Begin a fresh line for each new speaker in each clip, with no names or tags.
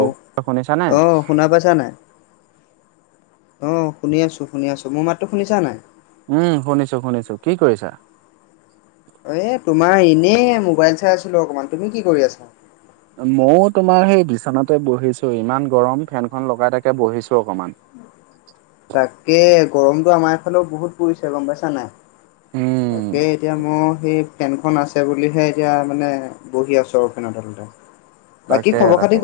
অ,
শুনিছানে?
আহ শুনা পাইছা নাই। অ, শুনি আছোঁ শুনি আছোঁ মোৰ মাতটো শুনিছা নাই।
উম, শুনিছো শুনিছো কি কৰিছা?
এ, তোমাৰ এনেই মোবাইল চাই আছিলো অকমান, তুমি কি কৰি আছা?
মইও তোমাৰ সেই বিচনাতে বহিছো, ইমান গৰম ফেনখন লগাই থাকে বহিছো অকমান।
তাকে গৰমতটো আমাৰ এফালেও বহুত পৰিছে গম পাইছা নাই।
উম
তাকে এতিয়া মোৰ সেই ফেনখন আছে বুলিহে এতিয়া মানে বহি আছো আৰু ফেনৰতলতে
তাকে তাকে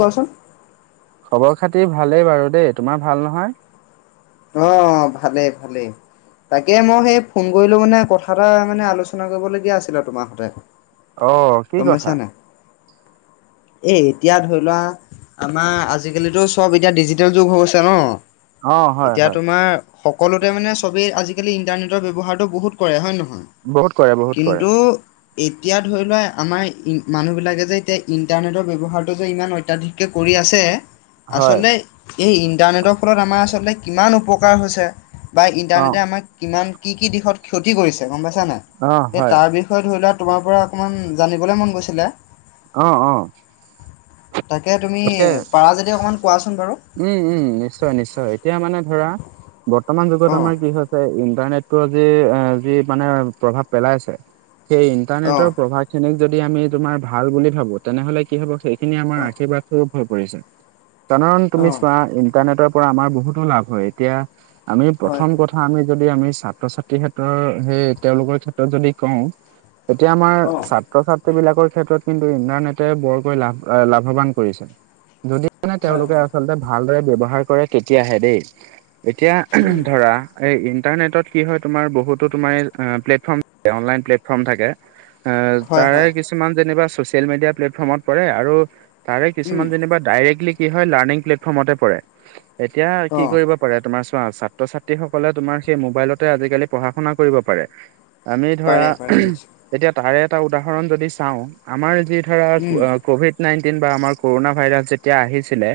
খবৰ খাতিৰ ভালেই বাৰু দেই তোমাৰ ভাল নহয়।
অ, ভালেই ভালেই। তাকে মই সেই ফোন কৰিলো মানে কথা এটা মানে আলোচনা কৰিবলগীয়া আছিলে তোমাৰ হতে।।
অ কি কথা
গম‌পাইছানে নাই। এই এতিয়া ধৰি লোৱা আমাৰ, আজিকালিতো চব এতিয়া ডিজিটেল যুগ হৈ গছে ন।
অ হয়
এতিয়া
হয়
তোমাৰ সকলোতে মানে চবেই আজিকালি ইন্টাৰনেটৰ ব্যৱহাৰটো বহুত কৰে হয় নে নহয়।
বহুত কৰে বহুত কৰে
কিন্ত এতিয়া ধৰি লোৱা আমাৰ ই মানুহবিলাকে যে এতিয়া ইণ্টাৰনেটৰ ব্যৱহাৰটো যে ইমান অত্যাধিক কে কৰি।
হয়
আচলতে এই ইণ্টাৰনেটৰ ফলত আমাৰ আচলতে কিমান উপকাৰ হৈছে। বা
অ
ইণ্টাৰনেটে আমাক কিমান কি কি দিশত ক্ষতি কৰিছে গম পাইছ
অ
নে
হয়
তাৰ বিষয়ে ষ ধৰি লোৱা তোমাৰ পৰা অকনমান জানিবলৈ মন গৈছিলে।
অ অ
তাকে তুমি
তাকে
পাৰা যদি অকমান কোৱাচোন বাৰু
উম উম নিশ্চয় নিশ্চয় এতিয়া মানে ধৰা বৰ্তমান যুগত
অ',
আমাৰ কি হৈছে ইণ্টাৰনেট পৰত যে মানে প্ৰভাৱ পেলাইছে সেই
অ',
ইন্টাৰনেটৰ প্ৰভাৱ সিনিক যদি আমি তোমাৰ ভাল বুলি ভাবো তেনেহলে কি হব সেইখিনি আমাৰ
অ',
আশীবাদো হৈ পৰিছে কাধাৰণ তুমি
অ',
চোৱা ইন্টাৰনেটৰ পৰা আমাৰ বহুতো লাভ হয় এতিয়া আমি
হয়,
প্ৰথম কথা আমি যদি আমি ছাত্ৰ ছাত্ৰীৰ ক্ষেত্ৰৰ সেই তেওঁলোকৰ ক্ষেত্ৰত যদি কওঁ তেতিয়া আমাৰ
অ',
ছাত্ৰ ছাত ত্ৰী বিলাকৰ ক্ষেত্ৰত কিন্তু ইমান এটা বৰকৈ লাভ এ লাভবান কৰিছে যদি মানে তেওঁলোকে আচলতে ভালদৰে ব্যবহাৰ কৰে তেতিয়াহে দেই এতিয়া
উম
ধৰা এই ইণ্টাৰনেটত কি হয় তোমাৰ বহুতো তোমাৰ প্লেটফৰ্ম অনলাইন প্লেটফৰ্ম ফৰ্ম থাকে এ
হয়,
তাৰে
হয়।
কিছুমান যেনিবা চচিয়েল মিডিয়া প্লেটফৰ্মত পৰে আৰু তাৰে
উম,
কিছুমান যেনিবা ডাইৰেক্টলি কি হয় লাৰ্নিং প্লেটফৰ্মতে পৰে এতিয়া কি
অ',
কৰিব কৰে তোমাৰ ছোৱা ছাত্ৰ ছাত্ৰীসকলে তোমাৰ সেই মবাইলতে আজিকালি পঢ়া শুনা কৰিব পাৰে আমি ধৰা
পাৰে পাৰে নিশ্চয়।
এতিয়া তাৰে এটা উদাহৰণ যদি চাওঁ আমাৰ যি ধৰা
উম,
অ ক'ভিড নাইনটিন বা আমাৰ কৰোণা ভাইৰাছ যেতিয়া আহিছিলে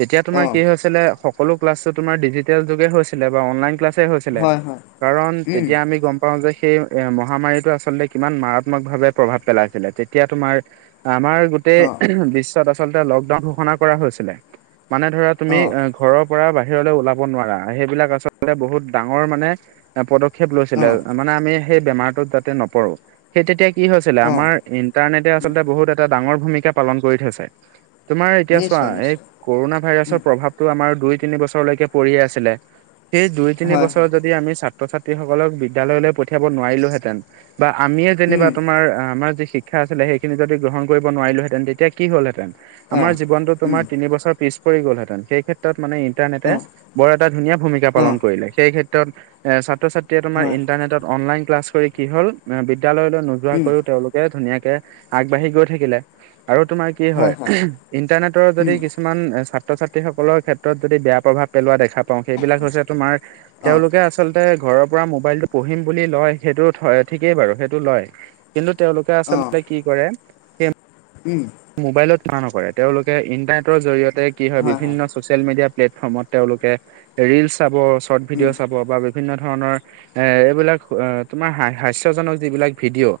তেতিয়া তোমাৰ
অ',
কি হৈছিলে সকলো ক্লাছতো তোমাৰ ডিজিটেল যুগে হৈছিলে বা অনলাইন ক্লাছ হৈছিলে
হয় হয়।
কাৰণ
উম,
তেতিয়া আমি গম প পাওঁ যে সেই এ মহামাৰীতো আচলতে কিমান মাৰাত্মক ভাৱে প্ৰভাৱ পেলাইছিলে তেতিয়া তোমাৰ আমাৰ
অ',
গোটেই বিশ্বত আচলতে লকডাউন ঘোষণা কৰা হৈছিলে মানে ধৰা তুমি অ ঘৰৰ পৰা বাহিৰলৈ ওলাব নোৱাৰা সেইবিলাক আচলতে বহুত ডাঙৰ মানে পদক্ষেপ লৈছিলে
অ',
মানে আমি সেই বেমাৰটোত যাতে নপৰো সেই তেতিয়া কি হৈছিলে
অ',
আমাৰ ইণ্টাৰনেটে
উম,
আচলতে বহুত এটা ডাঙৰ ভূমিকা পালন কৰি থৈছে তোমাৰ এতিয়া চোৱা
নিশ্চয়
এই
নিশ্চয়।
কৰোণা ভাইৰাছৰ
উম,
প্ৰভাৱটো আমাৰ দুই তিনি বছৰলৈকে পৰিয়ে আছিলে সেই দুই তিনি
হয়
বছৰ
হয়।
যদি আমি চা ছাত্ৰ ছাত্ৰীসকলক বিদ্যালয়লৈ পঠিয়াব নোৱাৰিলোহেতেন বা আমিয়ে যেনিবা
উম,
তোমাৰ আমাৰ যি শি ক্ষা আছিলে সেইখিন যদি গ্ৰহণ কৰিব নোৱাৰিলো হেতেন তেতিয়া কি হল হেতেন আমাৰ
অ',
জীৱনটো
উম,
তোমাৰ তিনি বছৰ পিছ পৰি গলহেতেন সেই ক্ষেত্ৰত মানে ইণ্টাৰনেটে
অ',
বৰ এটা ধুনীয়া ভূমিকা
অ',
পালন কৰিলে সেই ক্ষেত্ৰত এ ছাত্ৰ ছাত্ৰীয়ে তোমাৰ
হয়।
ইন্টাৰনেটত অনলাইন ক্লাছ কৰি কি হ'ল এ বিদ্যালয়লৈ
উম,
নোযোৱাকৈও তেওঁলোক ধুনীয়াকে আগবাঢ়ি গৈ থাকিলে আৰু তোমাৰ কি হয় ইন্টাৰনেটৰ যদি
উম,
কিছু কিছুমান ছাত্ৰ ছাত্ৰীসকলৰ ক্ষেত্ৰত যদি বেয়া প্ৰভাৱ পেলোৱা দেখা পাওঁ সেইবিলাক হৈছে তোমাৰ
অ',
তেওঁলোকে আচলতে ঘৰৰ পৰা মোবাইলটো পঢ়িম বুলি লয় সেইটো হয় ঠিকেই বাৰু সেইটো লয় কিন্তু তেওঁলোকে
অ',
আচলতে কি কৰে
উম
মোবাইলত থা নকৰে তেওঁলোকে ইন্টাৰনেটৰ জৰিয়তে কি হয় বিভিন্ন চচিয়েল মেডিয়া প্লেটফৰ্মত তেওঁলোকে ৰিল চাব স্বৰ্ট
উম,
ভিডিঅ' চাব বা বি বিভিন্ন ধৰণৰ এ এইবিলাক তোমাৰ হাস্যজনক যিবিলাক ভিডিঅ'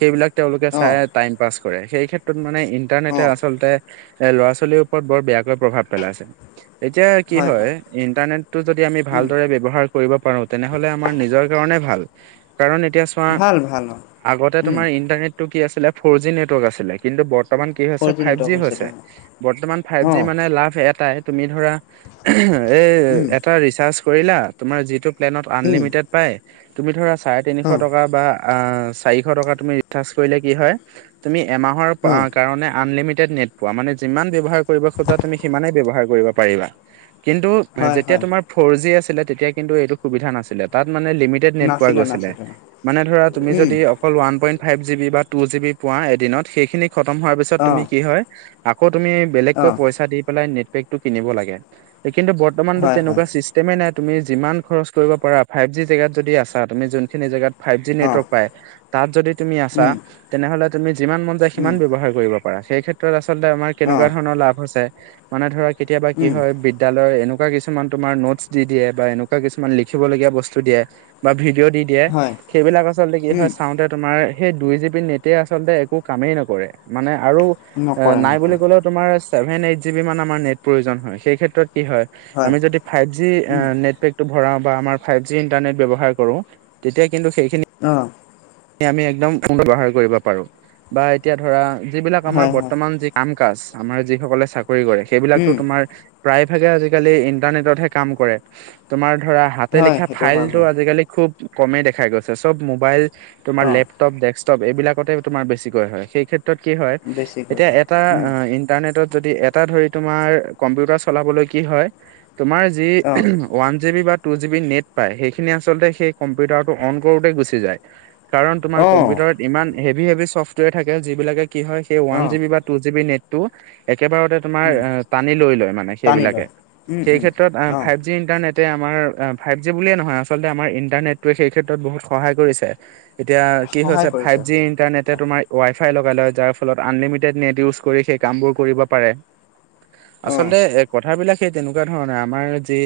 সেইবিলাক তেওঁলোকে চাই
অ',
টাইম পাছ কৰে সেই ক্ষেত্ৰত মানে ইণ্টাৰনেটে
অ',
আচলতে এ ল'ৰা ছোৱালীৰ ওপৰত বৰ বেয়াকৈ প্ৰভাৱ পেলাইছে এতিয়া কি হয় ইন্টাৰনেটটো যদি আমি
উম,
ভালদৰে ব্যৱ হাৰ কৰিব পাৰো তেনেহলে আমাৰ নিজৰ কাৰণে ভাল কাৰন এতিয়া তোমাৰ
ভাল ভাল অ',
আগতে
উম,
তোমাৰ ইন্টাৰনেটটো কি আছিল ফৰ জি নেটৱৰ্ক আছিলে কিন্তু বৰ্তমান কি
ফ'ৰ
হৈছে ফাইভ
নেটৱৰ্ক
জি হৈছে
হৈছিলে অ'।
বৰ্তমান ফাইভ জি
অ',
মানে লাভ এটাই তুমি ধৰা এই
উম,
এটা ৰিচাৰ্জ কৰিলা তোমাৰ যিটো প্লেনত
উম,
আনলিমিটেড পাই তুমি ধৰা চাৰে তিনিশ
অ',
টকা বা চাৰিশ টকা তুমি ৰিচাৰ্জ কৰিলে কি হয় তুমি এমাহৰ
অ',
কাৰণে আনলিমিটেড নেট পোৱা মানে যিমান ব্যবহাৰ কৰিব খোজা সিমানেই ব্যৱহাৰ কৰিব পাৰিবা কিন্তু
হয়
যেতিয়া
হয়।
তোমাৰ ফ'ৰ জি আছিলে তেতিয়া কিন্তু এইটো সুবিধা নাছিলে তাত মানে লিমিট [unintelligible]
নাছিলে
গৈ
নাছিলে।
মানে ধৰা তুমি
উম,
যদি অকল one point five G B বা টু জি বি পোৱা এদিনত সেইখিনি খতম হোৱাৰ পিছত তুমি
অ',
কি হয় আকৌ তুমি বেলেগকৈ
অ',
পইচা দি পেলাই নেট পেকটো কিনিব লাগে কিন্তু বত মান
হয় হয়।
তেনেকুৱাই চিচ তেমে নাই তুমি যিমান খৰচ কৰিব পাৰা ফাইভ জি জেগাত যদি আছা তুমি যোনখিনি জেগাত ফাইভ জি
অ',
নেটৱৰ্ক পায় তাত যদি তুমি আছা
উম,
তেনেহ'লে তুমি যিমান মন যায় সি
উম,
ব্যৱহাৰ কৰিব পাৰা সেই ক্ষেত্ৰত আচলতে আমাৰ কেনেকুৱা
অ',
ধৰণৰ লাভ হৈছে মানে ধৰা কেতিয়াবা কি
উম,
হয় বিদ্যালয়ৰ এনেকুৱা কিছু কিছুমান তোমাৰ নোটছ দি দিয়ে বা এনেকুৱা কিছুমান লিখিবলগীয়া বস্তু দিয়ে বা ভিডিঅ' দি দিয়ে
হয়,
সেইবিলাক আচলতে কি
উম,
হয় চাওঁতে তোমাৰ সেই দুই জি বি নেটে আচলতে একো কামেই নক কৰে মানে আৰু এ
নকৰে
নাই বুলি
নকৰে,
ক'লে তোমাৰ ছেভেন এইট জিব বি মান আমাৰ নেট প্ৰয়োজন হয় সেই ক্ষেত্ৰত কি হয় আমি যদি ফাইভ জি এ
উম,
নেটপেক টো ভৰাও বা আমাৰ ফাইভ জি ইণ্টাৰনেট ব্যৱহাৰ কৰোঁ তেতিয়া কিন্তু সেইখিনি
অ
আমি একদম ফোল ব্যৱহাৰ কৰিব পাৰো বা এতিয়া ধৰা যিবিলাক আমাৰ
হয়, হয়,
বৰ্তমান যি কাম কাজ আমাৰ যি সকলে চাকৰি কৰে সেইবিলাকতো
উম,
তোমাৰ প্ৰায় ভাগে আজিকালি ইন্টাৰনেটতহে কাম কৰে তোমাৰ ধৰা হাতে
হয়,
লিখা
সেইটো হয়
ফাইলটো
বাৰু,
আজিকালি খুব কমেই দেখা গৈছে চব মোবাইল তোমাৰ
অ',
লেপ লেটপ ডেকটপ এইবিলাকতে তোমাৰ বেছিকৈ হয় সেই শে ত কি হয়
বেছিকৈ
এতিয়া
হয়,
এটা
উম,
অ ইণ্টাৰনেটত যদি এ টা ধৰি তোমাৰ কম্পিউটাৰ চলাবলৈ কি হয় তোমাৰ যি
অ',
ওৱান জিব বা টু জি বি নেট পায় সেইখিনি আচলতে সেই কম্পিউটাৰটো অন কৰোতে গুচি যায়। কাৰণ তোমাৰ
অ',
কম্পিউটাৰত ইমান হেভি হেভি চফ্টৱেৰ থাকে যিবিলাকে কি হয় সেই ওৱান
অ',
জি বি বা টু জিব নেট টো একেবাৰতে তোমাৰ
উম,
এ টানি লৈ লয় মানে
টানি
সেইবিলাকে
লয়, উম,
সেই
উম,
ক্ষেত্ৰত এ
অ',
ফাই যি ইণ্টাৰনেটে আমাৰ ফাইভ জি বুলিয়ে নহয় আচলতে আমাৰ ইণ্টাৰনেটোৱে সেই ক্ষেত্ৰত বহুত সহায় কৰিছে। এতিয়া কি
সহায়
হৈছে
কৰিছে,
ফাইভ জি ইণ্টাৰনেটে তোমাৰ ৱাইফাই লগাই লয় যাৰ ফলত আনলিমিটেড নেট ইউজ কৰি সেই কামবোৰ কৰিব পাৰে।
অ',
আচলতে এ কথাবিলাক সেই তেনেকুৱা ধৰণে আমাৰ যি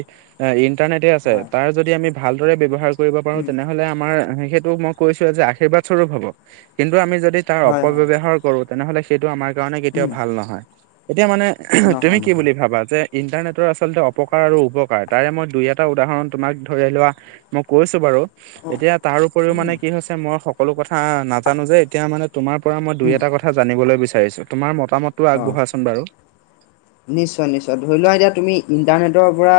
এ ইন্টাৰনেটে আছে
হয়,
তাৰ যদি আমি ভালদৰে ব্যৱহাৰ কৰিব পাৰো
উম,
তেনেহলে আমাৰ সে ত মই কৈছো যে আশীৰ্বাদ স্বৰূপ হব কিন্তু আমি যদি তাৰ
হয়, হয়,
অপব্যৱহাৰ কৰো তেনেহ'লে সেইটো আমাৰ কাৰণে কেতিয়াও
উম,
ভাল নহয়। এতিয়া মানে তুমি
নহয়
কি বুলি
নহয়,
ভাবা যে ইণ্টাৰনেটৰ আচলতে অপকাৰ আৰু উপকাৰ তাৰে মই দুই এটা উদাহৰণ তোমাক ধৰি লোৱা মই কৈছো বাৰু
অ',
এতিয়া তাৰ তাৰ উপৰিও মানে
উম,
কি হৈছে মই সকলো কথা নাজানো যে এতিয়া মানে তোমাৰ পৰা মই দুই
উম,
এটা কথা কথা জানিবলৈ বিচাৰিছো তোমাৰ মতামতটো
অ',
আগবঢ়াচোন বাৰু
নিশ্চয় নিশ্চয় ধৰি লোৱা এতিয়া তুমি ইণ্টাৰনেটৰ পৰা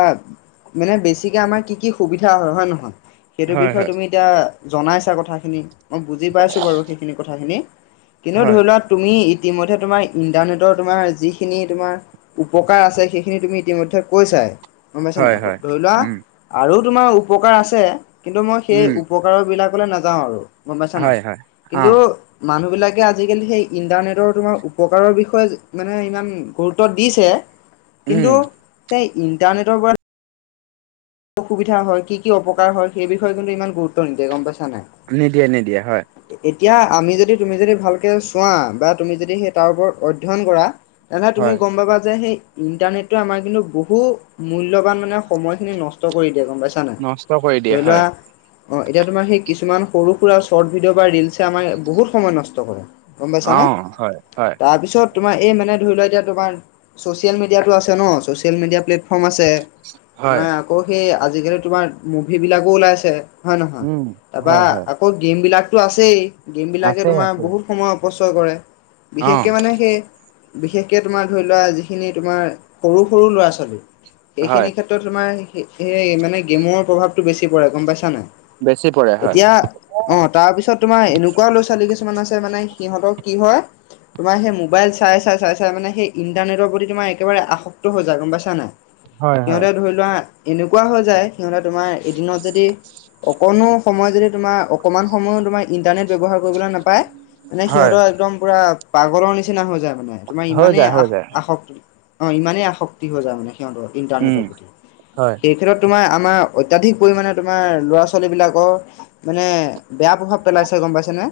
মানে বেছিকে আমাৰ কি কি সুবিধা হয় হয় নহয় সেইটো
হয়
বিষয়ে
হয়
তুমি এতিয়া জনাইছা কথাখিনি মই বুজি পাইছোঁ বাৰু সেইখিনি কথাখিনি কিন্তু
হয়
ধৰি লোৱা তুমি ইতিমধ্যে তোমাৰ ইন্টাৰনেটৰ তোমাৰ যিখিনি তোমাৰ উপকাৰ আছে সেইখিনি তুমি ইতিমধ্যে কৈছাই গম পাইছা না
হয় হয়
ধৰি লোৱা
উম
আৰু তোমাৰ উপকাৰ আছে কিন্তু মই সেই
উম
উপকাৰ বিলাকলৈ নাযাওঁ আৰু গম পাইছা নাই
হয় হয় অ
কিন্তু মানুহবিলাকে আজিকালি সেই ইণ্টাৰনেটৰ তোমাৰ উপকাৰৰ বিষয়ে যি মানে ইমান গুৰু ত্ব দিছে
উম
কিন্তু সেই ইণ্টাৰনেটৰ পৰা সুবিধা হয় কি কি অপকাৰ হয় সেই বিষয়ে কিন্তু ইমান গুৰুত্ব নিদিয়ে গম পাইছা নাই
নিদিয়ে নিদিয়ে হয়।
এতিয়া আমি যদি তুমি যদি, ভালকে চোৱা বা তুমি যদি সেই তাৰ ওপৰত অধ্যয়ন কৰা। তেনেহ'লে তুমি
হয়
গম পাবা যে সেই ইন্টাৰনেতটোৱে আমাৰ কিন্তু বহু মূল্যবান মানে সময়খিনি নষ্ট ষ্ট কৰি দিয়ে গম পাইছা নে নাই।
নষ্ট কৰি দিয়ে
ধৰি
হয়
লোৱা অ এতিয়া তোমাৰ সেই কিছুমান সৰু সুৰা শৰ্ট ভিডিঅ' বা ৰিলছে আমাৰ বহুত সময় নষ্ট কৰে। গম
অ
পাইছানে।
হয় হয়
তাৰপিছত তোমাৰ এই মানে ধৰি লোৱা এতিয়া তোমাৰ চ'চিয়েল মিডিয়াটো আছে ন। ছ'চিয়েল মিডিয়া প্লেটফৰ্ম আছে।
হয়
তোমাৰ আকৌ সেই আজিকালি তোমাৰ মুভি বিলাকো ওলাইছে। হয় নহয়।
উম
তাৰপা
হয় হয়
আকৌ গেম বিলাকতো আছেই। গেম বিলাকে
আছে
তোমাৰ
আছে
বহুত সময়ত অপচয় কৰে।
অ
বিশেষকৈ মানে সেই, বিশেষকে তোমাৰ ধৰি লোৱা যিখিনি তোমাৰ সৰু সৰু ল'ৰা ছোৱালী। সেইখিনি
হয়
ক্ষেত্ৰত তোমাৰ সেই মানে গেমৰ প্ৰভাৱতটো বেছি পৰে গম পাইছা নাই।
বেছি পৰে হয়
এতিয়া অ। তাৰ পিছত তোমাৰ এনেকুৱাও ল'ৰা ছোৱালী কিছুমান আছে। মানে সিহঁতৰ কি হয় তোমাৰ সেই ম'বাইল চাই-চাই-চাই-চাই মানে সেই ইন্টাৰনেটৰ প্ৰতি তোমাৰ একেবাৰে আসক্ত হৈ যায়। গম পাইছা নাই।
হয় হয়
সিহঁতে ধৰি লোৱা এনেকুৱা হৈ যায়। সিহঁতে তোমাৰ এদিনত যদি অকণো সময় যদি তোমাৰ অকণমান সময়ো তোমাৰ ইণ্টাৰনেট ব্যৱহাৰ কৰিবলৈ নাপায়। মানে
হয়
সিহঁতৰ একদম পুৰা পাগলৰ নিচিনা হৈ যায় মানে। তোমাৰ
হৈ
ইমানেই
যায় হৈ
আস
যায়
আসক্ত অ ইমানেই আসক্তি হৈ যায় মানে সিহঁতৰ।
উম, হয়।
এই ক্ষেত্ৰত তোমাৰ আমাৰ অত্যাধিক পৰিমাণে তোমাৰ ল'ৰা-ছোৱালী বিলাকৰ মানে, বেয়া প্ৰভাৱ পেলাইছে গম পাইছেনে।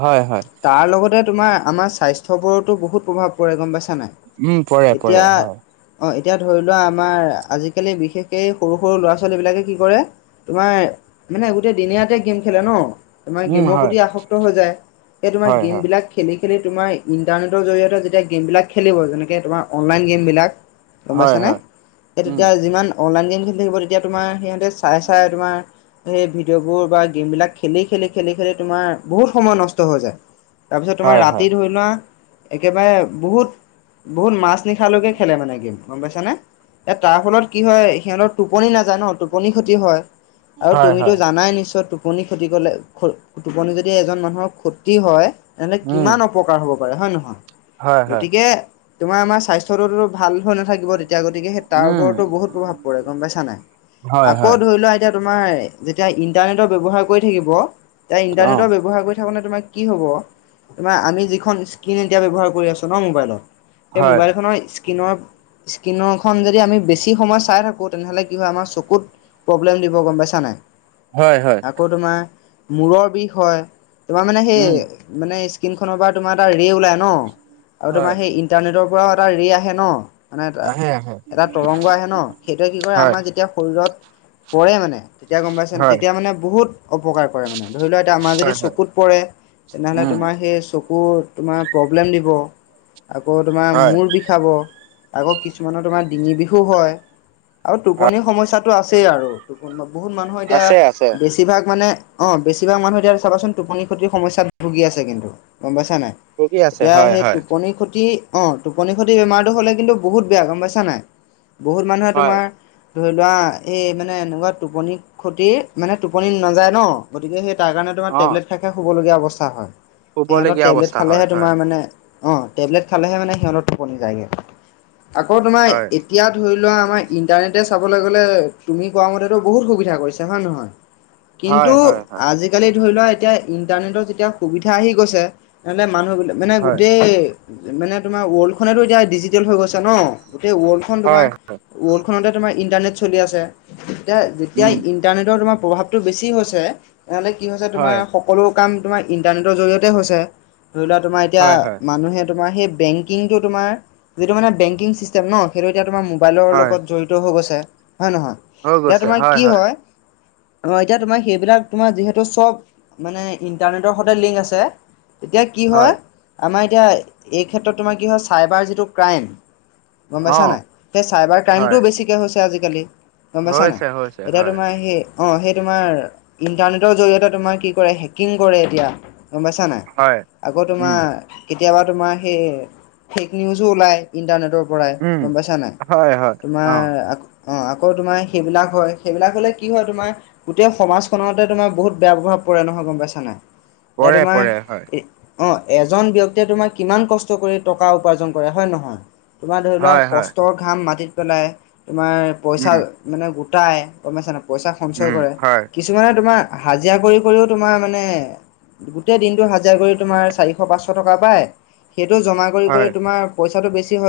হয় হয়
তাৰ লগতে তোমাৰ আমাৰ স্বাস্থ্যৰ ওপৰতো বহুত প্ৰভাৱ পৰে গম পাইছা নাই।
উম পৰে পৰে
এতিয়া
হয়
অ', এতিয়া ধৰি লোৱা আমাৰ আজিকালি বিশেষ সেই সৰু-সৰু ল'ৰা ছোৱালী বিলাকে কি কৰে তোমাৰ মানে গোটেই দিনে- ৰাতিয়ে গেম খেলে ন। তোমাৰ
উম
গেমৰ
হয়
প্ৰতি আসক্ত হৈ যায়। সেই তোমাৰ
হয় হয়
গেমবিলাক খেলি-খেলি তোমাৰ ইণ্টাৰনেটৰ জৰিয়তে যেতিয়া গেমবলাক খেলিব। যেনেকে তোমাৰ অনলাইন গেম বিলাক। গম
হয়
পাইছানে।
হয়
সেই
উম
তেতিয়া যিমান অনলাইন গেম খেলি থাকিব তেতিয়া তোমাৰ সিহঁ তে চাই চাই তোমাৰ সেই ভিডিঅ'বোৰ বা গেম বিলাক খেলি-খেলি-খেলি-খেলি তোমাৰ বহুত সময় নষ্ট হৈ যায়। তাৰপিছত তোমাৰ
হয় হয়
ৰাতি ধৰি লোৱা। একেবাৰে বহুত বহুত মাছ নিশালৈকে খেলে মানে গেম গম পাইছ নে। এ তাৰ ফলত কি হয় সিহঁতৰ টোপনি নাযায় ন। টোপনি ক্ষতি হয়। আৰু
হয়
তুমিতো
হয়
জানাই নিশ্চয় টোপনি খতি কৰিলে, টোপনি যদি এজন মানুহৰ ক্ষতি হয়। তেনেহলে
উম
কিমান অপকাৰ হব পাৰে হয় নে নহয়।
হয় হয়
গতিকে তোমাৰ আমাৰ স্বাস্থ্যটোটো ভাল হৈ নাথা থাকিব তেতিয়া। গতিকে সেই তাৰ
উম
ওপৰতো বহুত প্ৰভাৱ পৰে গম পাইছা নাই।
হয়
আকৌ
হয়
ধৰি লোৱা এতিয়া তোমাৰ যেতিয়া ইণ্টাৰনেটৰ ব্যৱহাৰ কৰি থাকিব। তেতিয়া
অ
ইন্টাৰনেটৰ ব্যৱহাৰ কৰি থাকোতে তোমাৰ কি হ'ব। তোমাৰ আমি যিখন স্ক্ৰীন এতিয়া ব্যৱহাৰ কৰি আছো ন ম'বাইলত। সেই
হয়
ম'বাইল খনৰ স্কিনৰ স্কিনৰ খন যদি আমি বেছি সময় চাই থাকো। তেনেহলে কি হয় আমাৰ চকুত প্ৰব্লেম দিব গম পাইছা নাই।
হয় হয়
আকৌ তোমাৰ মূৰৰ বিষ হয়। তোমাৰ মানে সেই
উম
মানে স্ক্ৰীন খনৰ পৰা তোমাৰ এটা ৰে ওলাই ন। আৰু
হয়
তোমাৰ সেই ইণ্টাৰনেটৰ পৰাও এটা ৰি আহে ন। মানে এ
আহে আহে
এটা তৰংগ আহে ন। সেইটোৱে কি কৰে
হয়
আমাৰ যেতিয়া শৰীৰত পৰে মানে, তেতিয়া গম পাইছে,
হয়
তেতিয়া মানে বহুত অপকাৰ কৰে মানে। ধৰি লোৱা এতিয়া আমাৰ যদি
হয় হয়
চকুত পৰে। তেনেহ'লে
উম
তোমাৰ সেই চকুত তোমাৰ প্ৰব্লেম দিব আকৌ তোমাৰ
হয়
মূৰ বিষ ষাব। আকৌ কিছুমানৰ তোমাৰ ডিঙি বিষো হয়। আৰু টোপনিৰ সমস্যাটো আছেই আৰু। বহুত মানুহৰ এতিয়া
আছে আছে
বেছি। বেছিভাগ মানে অ, বেছিভাগ মানুহ এতিয়া চাবাচোন টোপনি খতিৰ সমস্যাটোত ভুগি আছে কিন্তু। গম পাইছা নাই?
ভুগি আছে
এতিয়া
হয়
সেই
হয়
টোপনি খতি অ, টোপনি সতি বেমাৰটো হ'লে কিন্তু বহুত বেয়া গম পাইছা নাই। বহুত মানুহে
হয়
তোমাৰ ধৰি লোৱা, এই মানে এনেকুৱা টোপনী ক্ষতি মানে টোপনি নাযায় ন। গতিকে সেই তাৰ কাৰণে, তোমাৰ
অ
টেবলেট খাই খাই শুব লগীয়া অৱস্থা হয়। সিহঁতৰ
শুবলগীয়া
টেবলেট
অৱস্থা হয়
খালেহে
হয়
তোমাৰ মানে, অ, টেবলেট খালেহে মানে সিহঁত টোপনি যায়গে। আকৌ তোমাৰ
হয়
এতিয়া ধৰি লোৱা আমাৰ ইণ্টাৰনেটে চাবলৈ গ'লে, তুমি কোৱা মতেতো বহুত সুবিধা কৰিছে হয় নে নহয়? কিন্তু,
হয় হয় হয়
আজি আজিকালি ধৰি লোৱা এতিয়া ইণ্টাৰনেটৰ যেতিয়া সুবিধা আহি গৈছে। তেনেহলে মানুহ বিলাক মানে
হয়
গোটেই মানে তোমাৰ ৱৰ্ল্ড খনেতো এতিয়া ডিজিটেল হৈ গৈছে ন। গোটেই ৱৰ্ল্ডখন তোমাৰ
হয়
ৱৰ্ল্ডখনতে তোমাৰ ইণ্টাৰনেট চলি আছে এতিয়া। যেতিয়া
উম
ইণ্টাৰনেটৰ তোমাৰ প্ৰভাৱটো বেছি হৈছে। তেনেহ'লে কি হৈছে তোমাৰ
হয়
সকলো কাম তোমাৰ ইণ্টাৰনেটৰ জৰিয়তে হৈছে। ধৰি লোৱা তোমাৰ এতিয়া
হয় হয়
মানুহে তোমাৰ সেই বেংক কিং টো তোমাৰ যিটো তোমাৰ বেংকিং চিষ্টেম ন। সেইটো এতিয়া তোমাৰ ম'বাইলৰ
হয়
লগত জড় হৈ গৈছে হয় নে নহয়? এতিয়া তোমাৰ কি হয়। অ, এতিয়া তোমাৰ সেইবিলাক তোমাৰ যিহেতু চব মানে ইণ্টাৰনেটৰ সৈতে লিংক আছে। তেতিয়া কি হয়, আমাৰ এতিয়া এই ক্ষেত্ৰত তোমাৰ কি হয় চাইবাৰ যিটো ক্ৰাইম গম
অ
পাইছা নাই? সেই চাইবাৰ
হয়
ক্ৰাইমটোও বেছিকৈ হৈছে আজিকালি। গম পাইছা নাই।
হৈছে হৈছে
এতিয়া
হয়
তোমাৰ সেই অ', সেই তোমাৰ ইণ্টাৰনেটৰ জৰিয়তে তোমাৰ কি কৰে হেকিং কৰে এতিয়া। গম পাইছা নাই।
হয়
আকৌ তোমাৰ
উম
কেতিয়াবা তোমাৰ সেই ফেক নিউজো ওলায়। ইণ্টাৰনেটৰ পৰাই গম পাইছা নে নাই।
হয়-হয়।
তোমাৰ আকৌ অ, আকৌ তোমাৰ সেইবিলাক হয়। সেইবিলাক হ'লে কি হয় তোমাৰ। গোটেই সমাজখনতে তোমাৰ বহুত বেয়া প্ৰভাৱ পৰে নহয় গম পাইছা নাই। এতিয়া
পৰে
তোমাৰ
পৰে হয়
অ, এজন ব্যক্তিয়ে তোমাৰ কিমান কষ্ট কৰি টকা উপাৰ্জন কৰে হয় নে নহয়? তোমাৰ ধৰি লোৱা
হয় হয়
কষ্টৰ ঘাম মাটিত পেলাই। তোমাৰ পইচা
উম
মানে গোটাই। গম পাইছা নে নাই। পইচা সঞ্চয়
উম
কৰে।
হয়
কিছুমানে তোমাৰ হাজিৰা কৰি কৰিও তোমাৰ মানে, গোটেই দিনটো হাজিৰা কৰি তোমাৰ চাৰিশ পাঁচশ টকা পায়। সেইটো জমা কৰি
হয়
কৰি তোমাৰ পইচাটো বেছি হয়।